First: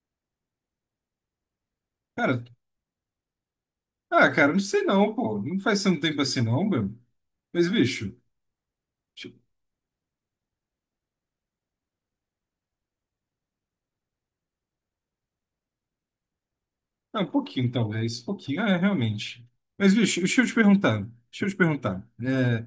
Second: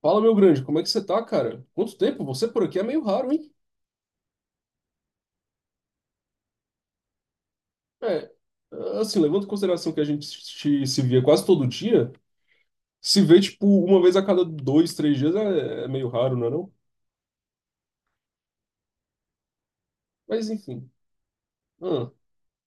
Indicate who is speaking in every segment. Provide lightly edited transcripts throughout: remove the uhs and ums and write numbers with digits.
Speaker 1: Fala, meu grande, como é que você tá, cara? Quanto tempo?
Speaker 2: Cara,
Speaker 1: Você por aqui é meio raro, hein?
Speaker 2: ah, cara, não sei não, pô. Não faz tanto tempo assim não, meu. Mas, bicho,
Speaker 1: É, assim,
Speaker 2: deixa-
Speaker 1: levando em consideração que a gente se via quase todo dia, se vê, tipo, uma vez a cada dois, três dias é meio raro, não é não?
Speaker 2: ah, um pouquinho talvez, um pouquinho, é, realmente. Mas, bicho, deixa eu
Speaker 1: Mas,
Speaker 2: te
Speaker 1: enfim.
Speaker 2: perguntar, deixa eu te perguntar.
Speaker 1: Ah,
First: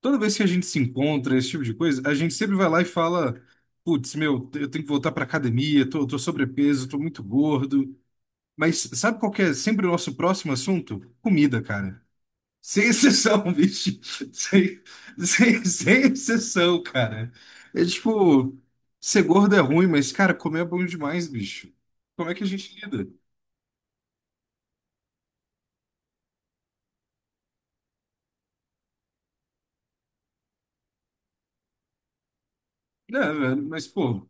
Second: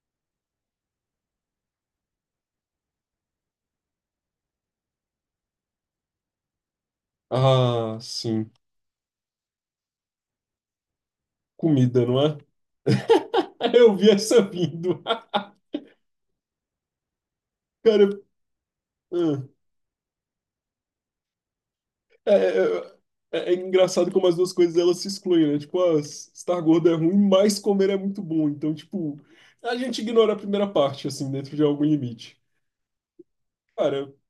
Speaker 2: Toda vez que a gente se encontra, esse tipo de coisa, a gente sempre vai lá e fala, putz, meu, eu tenho que voltar pra academia, tô sobrepeso, tô muito
Speaker 1: ah,
Speaker 2: gordo.
Speaker 1: sim.
Speaker 2: Mas sabe qual que é sempre o nosso próximo assunto? Comida, cara.
Speaker 1: Comida, não é?
Speaker 2: Sem exceção,
Speaker 1: Eu
Speaker 2: bicho.
Speaker 1: vi essa
Speaker 2: Sem,
Speaker 1: vindo.
Speaker 2: sem exceção, cara. É
Speaker 1: Cara,
Speaker 2: tipo, ser
Speaker 1: ah.
Speaker 2: gordo é ruim, mas, cara, comer é bom demais, bicho. Como
Speaker 1: é,
Speaker 2: é que a gente
Speaker 1: é,
Speaker 2: lida?
Speaker 1: é engraçado como as duas coisas, elas se excluem, né? Tipo, ah, estar gordo é ruim, mas comer é muito bom. Então, tipo, a gente ignora a primeira parte, assim, dentro de algum limite.
Speaker 2: Não, velho, mas,
Speaker 1: Cara,
Speaker 2: pô,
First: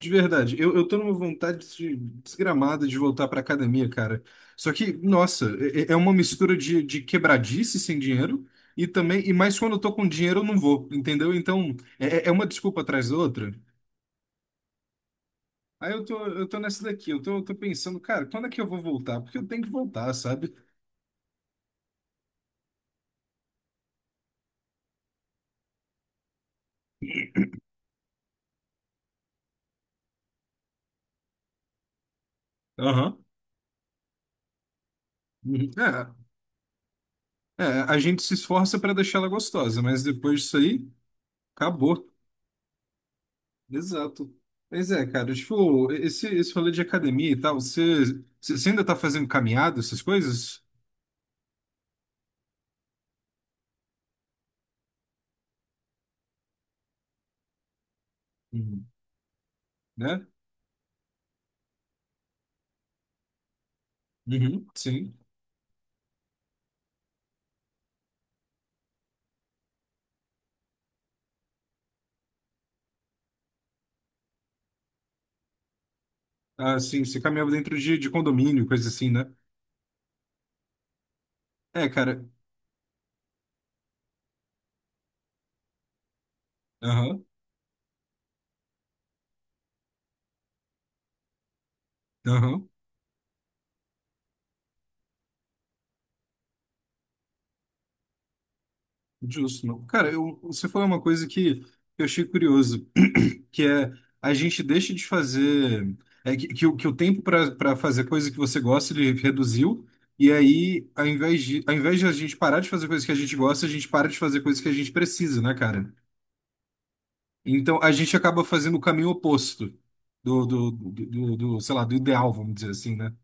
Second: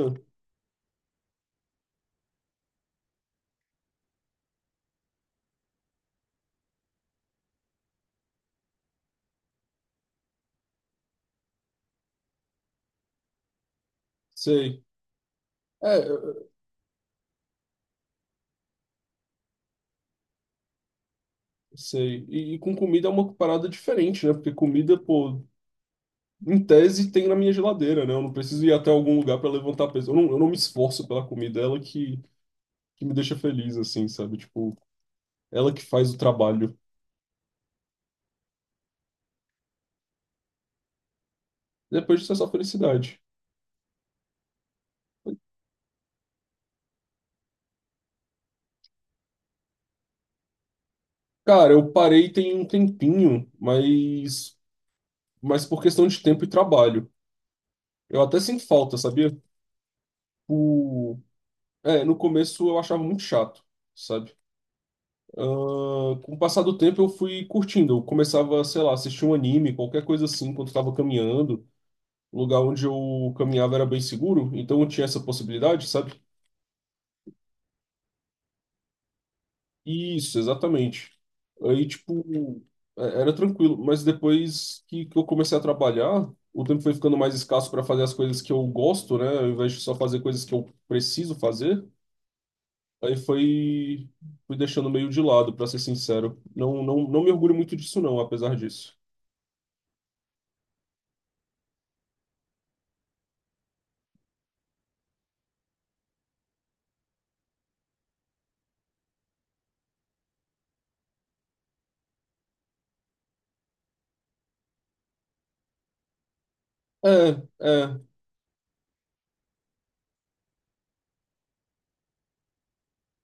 Speaker 2: de verdade, eu tô numa vontade desgramada de voltar pra academia, cara. Só que, nossa, é uma mistura de quebradice sem dinheiro e também, e mais quando eu tô com dinheiro eu não vou, entendeu? Então, é uma desculpa atrás da outra.
Speaker 1: sei.
Speaker 2: Aí
Speaker 1: É,
Speaker 2: eu
Speaker 1: eu-
Speaker 2: tô, eu
Speaker 1: eu
Speaker 2: tô nessa daqui, eu tô pensando, cara, quando é que eu vou voltar? Porque eu tenho que voltar, sabe?
Speaker 1: sei. E com comida é uma parada diferente, né? Porque comida, pô, em tese tem na minha geladeira, né? Eu não preciso ir até algum lugar pra levantar peso. Eu não me esforço pela comida, é ela que me
Speaker 2: Aham.
Speaker 1: deixa feliz, assim, sabe? Tipo,
Speaker 2: Uhum.
Speaker 1: ela que faz o trabalho.
Speaker 2: É, a gente se esforça pra deixar ela gostosa, mas depois disso aí, acabou.
Speaker 1: Depois disso é só felicidade.
Speaker 2: Exato. Mas é, cara, tipo, esse rolê de academia e tal, você ainda tá fazendo caminhada, essas coisas?
Speaker 1: Cara, eu parei tem um tempinho, mas por questão de tempo e trabalho. Eu até sinto
Speaker 2: Uhum.
Speaker 1: falta, sabia?
Speaker 2: Né?
Speaker 1: O... É, no começo eu achava muito chato, sabe?
Speaker 2: Uhum. Sim.
Speaker 1: Ah, com o passar do tempo eu fui curtindo. Eu começava, sei lá, assistir um anime, qualquer coisa assim, quando estava caminhando. O lugar onde eu caminhava era bem seguro, então eu tinha essa possibilidade, sabe?
Speaker 2: Ah, sim, você caminhava dentro de condomínio, coisa assim, né?
Speaker 1: Isso, exatamente. Aí,
Speaker 2: É, cara.
Speaker 1: tipo, era tranquilo. Mas depois que eu comecei a trabalhar, o tempo foi ficando
Speaker 2: Aham,
Speaker 1: mais escasso para fazer as coisas que eu gosto, né? Ao invés de só fazer coisas que eu preciso fazer.
Speaker 2: aham.
Speaker 1: Aí foi, fui deixando meio de lado, para ser sincero. Não me orgulho muito disso, não, apesar disso.
Speaker 2: Justo, não. Cara, você falou uma coisa que eu achei curioso, que é a gente deixa de fazer, é o que o tempo para fazer coisa que você gosta ele reduziu. E aí, ao invés de a gente parar de fazer coisas que a gente gosta, a gente para de fazer coisas que a gente precisa, né, cara?
Speaker 1: É,
Speaker 2: Então a
Speaker 1: é.
Speaker 2: gente acaba fazendo o caminho oposto sei lá do ideal, vamos dizer assim, né?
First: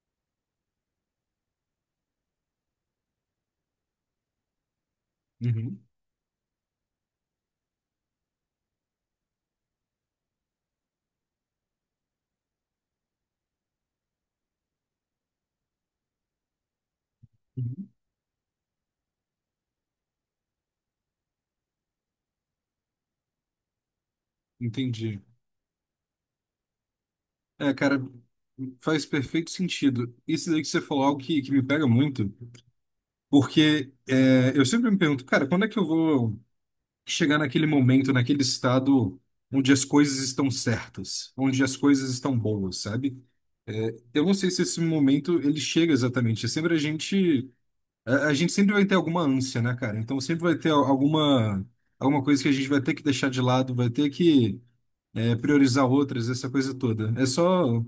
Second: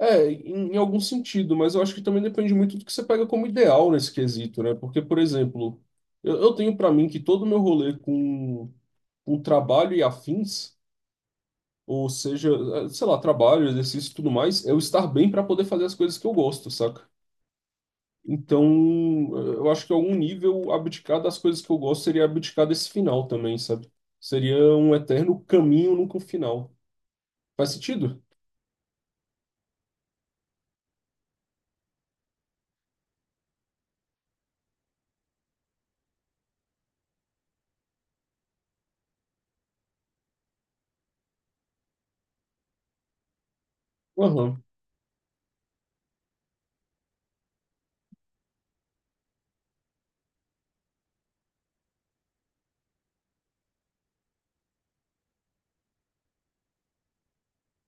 Speaker 1: É, em algum sentido, mas eu acho que também depende muito do que você pega como ideal nesse quesito, né? Porque, por exemplo,
Speaker 2: Uhum,
Speaker 1: eu tenho pra mim que todo o meu rolê com trabalho e afins, ou seja, sei lá, trabalho, exercício e tudo mais, é eu estar bem pra poder fazer as coisas que eu gosto, saca?
Speaker 2: uhum.
Speaker 1: Então, eu acho que em algum nível abdicar das coisas que eu gosto seria abdicar desse final também, sabe? Seria um
Speaker 2: Entendi.
Speaker 1: eterno caminho, nunca um final. Faz
Speaker 2: É, cara,
Speaker 1: sentido?
Speaker 2: faz perfeito sentido. Isso daí que você falou é algo que me pega muito, porque é, eu sempre me pergunto, cara, quando é que eu vou chegar naquele momento, naquele estado onde as coisas estão certas, onde as coisas estão boas, sabe? É, eu não sei se
Speaker 1: Aham.
Speaker 2: esse momento ele chega exatamente. É sempre a gente sempre vai ter alguma ânsia, né, cara? Então sempre vai ter alguma coisa que a gente vai ter que deixar de lado, vai ter que priorizar outras, essa coisa toda. É só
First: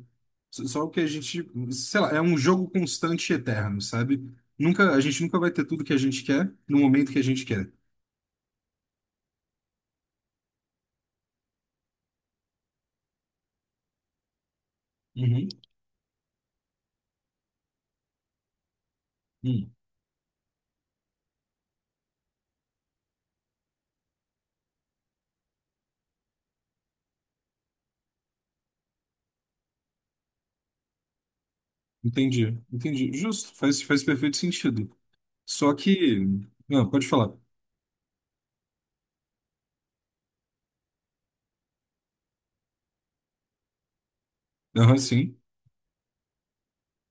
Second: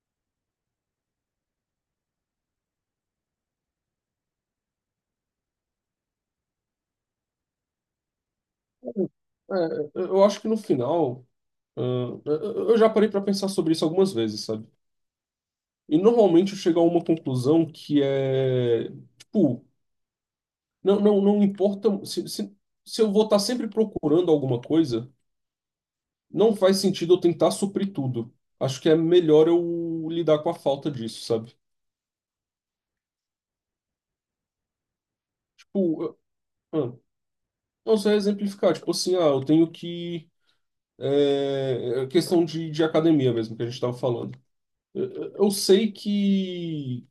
Speaker 2: só o que a gente, sei lá, é um jogo constante e eterno, sabe? Nunca, a gente nunca vai ter tudo que a gente quer no momento que a gente quer.
Speaker 1: É, eu acho que no final. Ah, eu já parei para pensar sobre isso algumas vezes, sabe?
Speaker 2: Uhum.
Speaker 1: E normalmente eu chego a uma conclusão que é, tipo,
Speaker 2: Uhum.
Speaker 1: não importa se eu vou estar sempre procurando alguma coisa, não faz sentido eu tentar suprir tudo. Acho que é melhor eu lidar com a falta disso, sabe?
Speaker 2: Entendi, entendi. Justo, faz perfeito sentido. Só
Speaker 1: Tipo,
Speaker 2: que.
Speaker 1: eu-
Speaker 2: Não,
Speaker 1: ah,
Speaker 2: pode falar.
Speaker 1: não sei exemplificar, tipo assim, ah, eu tenho que é, é questão de academia mesmo que a gente estava falando.
Speaker 2: Aham,
Speaker 1: eu-
Speaker 2: sim,
Speaker 1: eu sei que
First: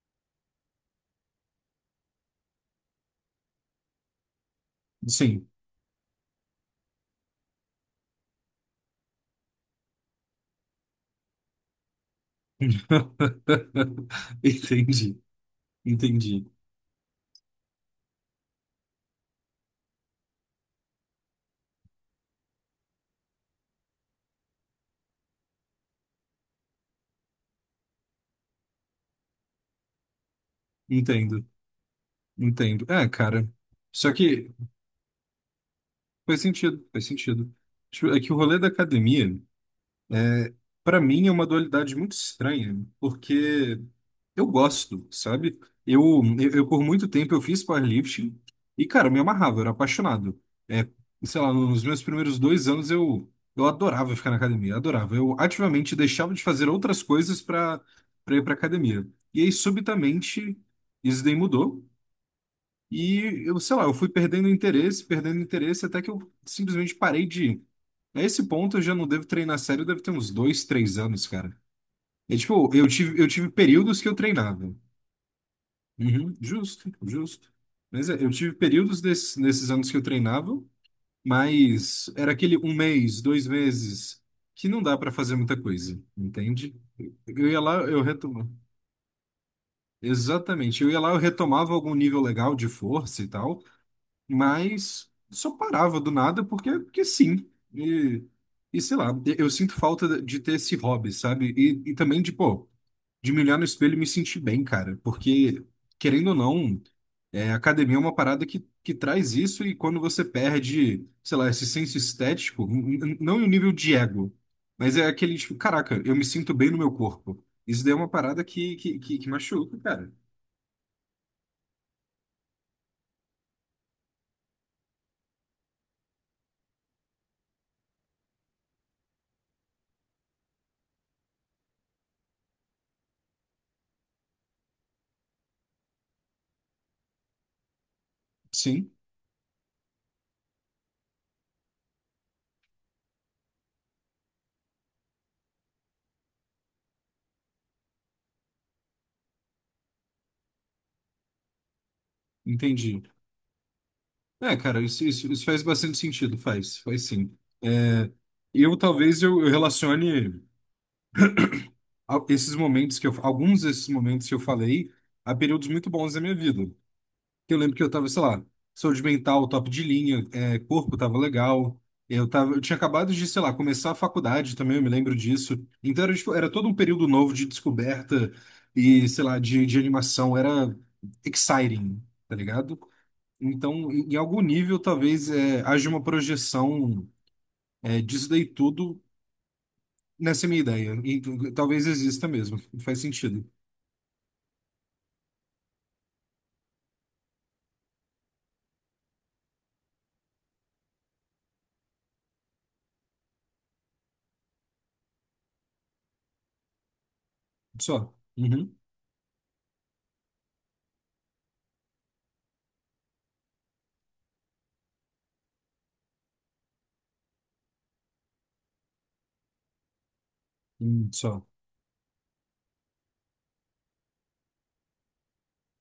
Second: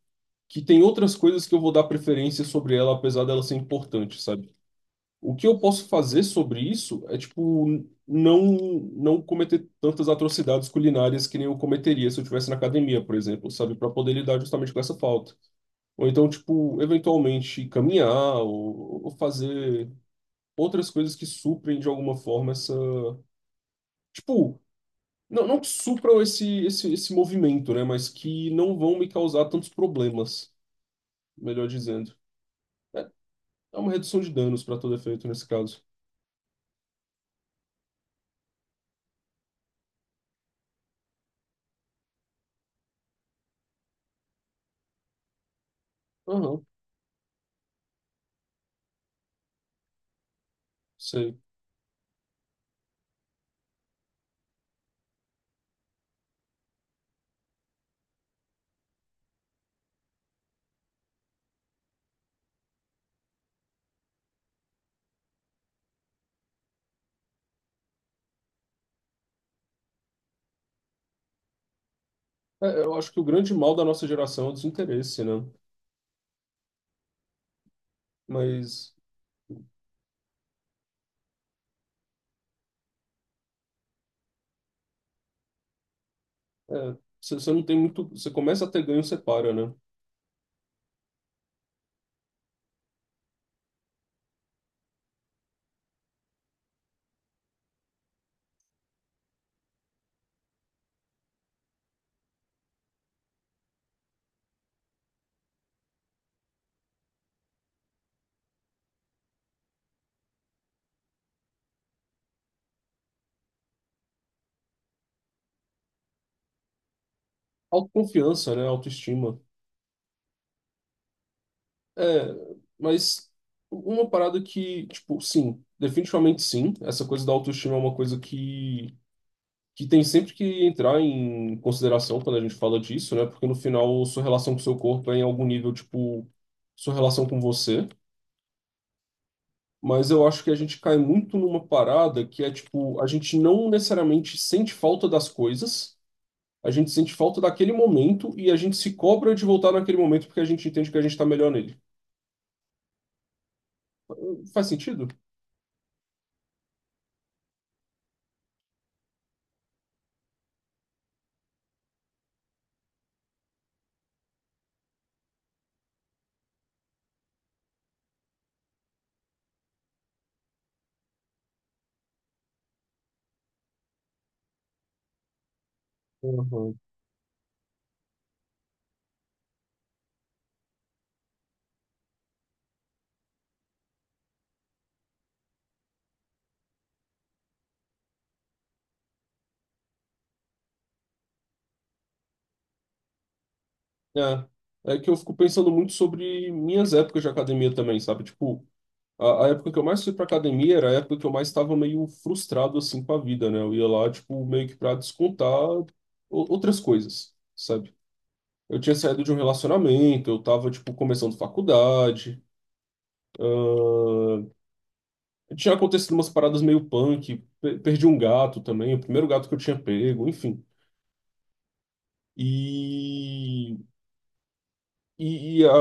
Speaker 1: que tem outras coisas que eu vou dar preferência sobre ela, apesar dela ser importante, sabe? O que
Speaker 2: sim.
Speaker 1: eu posso fazer sobre isso é, tipo, não não cometer tantas atrocidades culinárias que nem eu cometeria se eu estivesse na academia, por exemplo, sabe? Para poder lidar justamente com essa
Speaker 2: Entendi,
Speaker 1: falta. Ou então,
Speaker 2: entendi.
Speaker 1: tipo, eventualmente caminhar ou fazer outras coisas que suprem de alguma forma essa. Tipo, não, não que supram esse movimento, né? Mas que não vão me causar tantos problemas,
Speaker 2: Entendo,
Speaker 1: melhor dizendo.
Speaker 2: entendo. É, cara.
Speaker 1: É uma
Speaker 2: Só
Speaker 1: redução de
Speaker 2: que
Speaker 1: danos para todo efeito nesse caso.
Speaker 2: faz sentido, faz sentido. Tipo, é que o rolê da academia para mim é uma dualidade muito estranha, porque eu gosto, sabe? Eu, eu,
Speaker 1: Aham,
Speaker 2: eu, por muito tempo eu fiz powerlifting e, cara, eu me amarrava, eu era apaixonado. É,
Speaker 1: sei.
Speaker 2: sei lá, nos meus primeiros 2 anos eu adorava ficar na academia, adorava. Eu ativamente deixava de fazer outras coisas para ir para academia. E aí, subitamente, isso daí mudou. E eu, sei lá, eu fui perdendo interesse, até que eu simplesmente parei de ir. A esse ponto eu já não devo treinar sério, deve ter uns 2, 3 anos, cara. E, tipo,
Speaker 1: É,
Speaker 2: eu
Speaker 1: eu acho que
Speaker 2: tive,
Speaker 1: o
Speaker 2: eu tive
Speaker 1: grande mal da
Speaker 2: períodos que
Speaker 1: nossa
Speaker 2: eu
Speaker 1: geração é o
Speaker 2: treinava.
Speaker 1: desinteresse, né?
Speaker 2: Uhum, justo, justo. Mas é, eu tive
Speaker 1: Mas
Speaker 2: períodos desses, nesses anos que eu treinava, mas era aquele um mês, 2 meses, que não dá pra fazer muita coisa, entende?
Speaker 1: é,
Speaker 2: Eu
Speaker 1: você
Speaker 2: ia
Speaker 1: não tem
Speaker 2: lá, eu
Speaker 1: muito. Você
Speaker 2: retomava.
Speaker 1: começa a ter ganho, você para, né?
Speaker 2: Exatamente. Eu ia lá, eu retomava algum nível legal de força e tal, mas só parava do nada porque sim. E, sei lá, eu sinto falta de ter esse hobby, sabe? E, também de, pô, de me olhar no espelho e me sentir bem, cara, porque, querendo ou não, é, academia é uma parada que traz isso e quando você perde, sei lá, esse senso estético, não em um nível de ego, mas é aquele tipo, caraca, eu me sinto bem no meu corpo. Isso daí é uma parada
Speaker 1: Autoconfiança, né?
Speaker 2: que
Speaker 1: Autoestima.
Speaker 2: machuca, cara.
Speaker 1: É, mas uma parada que, tipo, sim, definitivamente sim. Essa coisa da autoestima é uma coisa que tem sempre que entrar em consideração quando a gente fala disso, né? Porque no final, sua relação com o seu corpo é em algum nível, tipo, sua relação com você.
Speaker 2: Sim,
Speaker 1: Mas eu acho que a gente cai muito numa parada que é tipo, a gente não necessariamente sente falta das coisas, a gente sente falta daquele momento e a gente se cobra de voltar naquele momento porque a gente entende que a gente tá melhor nele.
Speaker 2: entendi. É,
Speaker 1: Faz
Speaker 2: cara, isso,
Speaker 1: sentido?
Speaker 2: isso, isso faz bastante sentido, faz sim. É, eu talvez eu relacione esses momentos alguns desses momentos que eu falei a períodos muito bons da minha vida. Eu lembro que eu tava, sei lá, saúde mental, top de linha, é, corpo tava legal, eu tinha acabado de, sei lá, começar a faculdade também, eu me lembro disso. Então era, tipo, era todo um
Speaker 1: Uhum.
Speaker 2: período novo de descoberta e, sei lá, de animação, era exciting, tá ligado? Então, em algum nível, talvez haja uma projeção disso daí tudo nessa minha ideia. E talvez exista mesmo. Faz sentido.
Speaker 1: É. É que eu fico pensando muito sobre minhas épocas de academia também, sabe? Tipo, a época que eu mais fui pra academia era a época que eu mais estava meio frustrado assim com a vida, né? Eu ia lá, tipo, meio que pra outras coisas, sabe?
Speaker 2: Só. Uhum.
Speaker 1: Eu tinha saído de um relacionamento, eu tava, tipo, começando faculdade. Tinha acontecido umas paradas meio punk, perdi um gato também, o primeiro gato que eu tinha pego, enfim.
Speaker 2: Só.
Speaker 1: E E, e a,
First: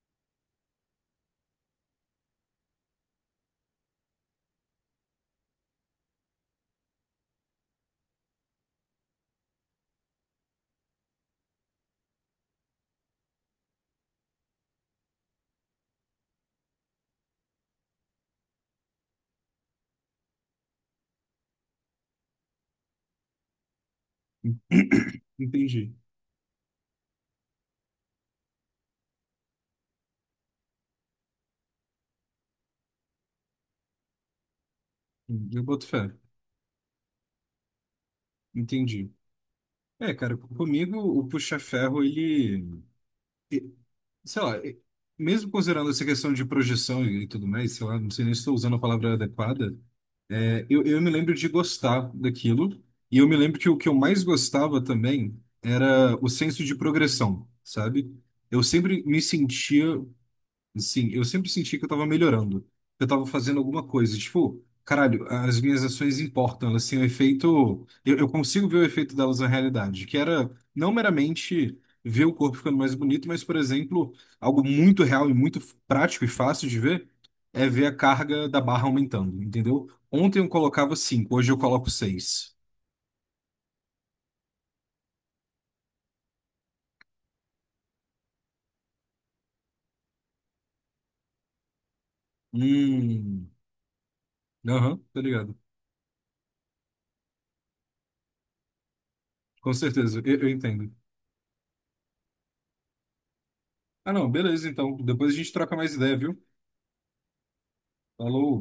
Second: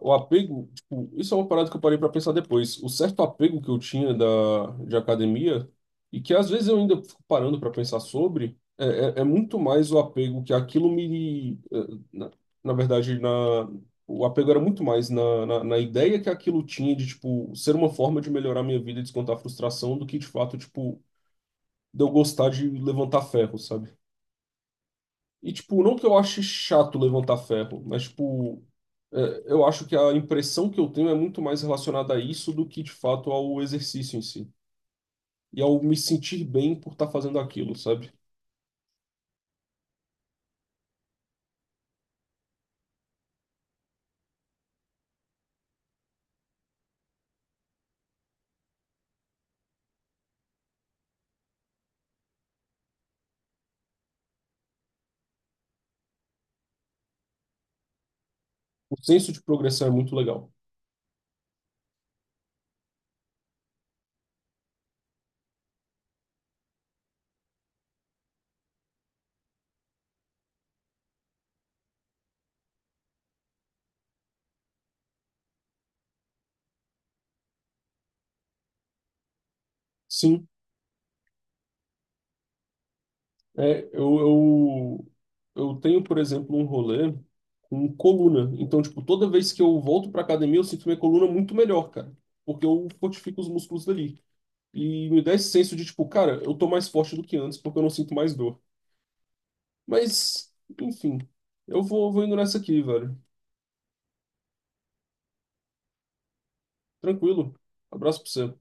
Speaker 1: o apego, tipo, isso é uma parada que eu parei pra pensar depois. O certo apego que eu tinha da, de academia, e que às vezes eu ainda fico parando pra pensar sobre, é muito mais o apego que aquilo me. Eh, Na, na verdade, na, o apego era muito mais na, na ideia que aquilo tinha de, tipo, ser uma forma de melhorar minha vida e descontar a frustração do que, de fato, tipo, de eu gostar de levantar ferro, sabe? E, tipo,
Speaker 2: Entendi.
Speaker 1: não que eu ache chato levantar ferro, mas, tipo, é, eu acho que a impressão que eu tenho é muito mais relacionada a isso do que, de fato, ao exercício em si. E
Speaker 2: Eu
Speaker 1: ao
Speaker 2: boto
Speaker 1: me
Speaker 2: fé.
Speaker 1: sentir bem por estar fazendo aquilo, sabe?
Speaker 2: Entendi. É, cara, comigo o puxa-ferro, ele. Sei lá, mesmo considerando essa questão de projeção e tudo mais, sei lá, não sei nem se estou usando a palavra adequada, é, eu me lembro de gostar daquilo, e eu me lembro que o que eu mais gostava também era o senso de progressão, sabe? Eu
Speaker 1: O
Speaker 2: sempre me
Speaker 1: senso de
Speaker 2: sentia.
Speaker 1: progressão é muito legal.
Speaker 2: Sim, eu sempre senti que eu tava melhorando. Eu tava fazendo alguma coisa. Tipo, caralho, as minhas ações importam. Elas têm um efeito. Eu consigo ver o efeito delas na realidade, que era não meramente ver o corpo ficando mais bonito, mas, por exemplo, algo muito real e muito prático e fácil de ver é ver a carga da barra aumentando, entendeu? Ontem eu
Speaker 1: Sim,
Speaker 2: colocava cinco, hoje eu coloco seis.
Speaker 1: é, eu tenho, por exemplo, um rolê com coluna. Então, tipo, toda vez que eu volto pra academia, eu sinto minha coluna muito melhor, cara. Porque eu fortifico
Speaker 2: Hum,
Speaker 1: os músculos dali.
Speaker 2: aham,
Speaker 1: E
Speaker 2: tá
Speaker 1: me dá esse
Speaker 2: ligado.
Speaker 1: senso de, tipo, cara, eu tô mais forte do que antes porque eu não sinto mais dor.
Speaker 2: Com certeza, eu
Speaker 1: Mas,
Speaker 2: entendo.
Speaker 1: enfim, eu vou, vou indo nessa aqui, velho.
Speaker 2: Ah, não, beleza, então. Depois a gente troca mais ideia, viu?
Speaker 1: Tranquilo. Abraço pra
Speaker 2: Falou.
Speaker 1: você.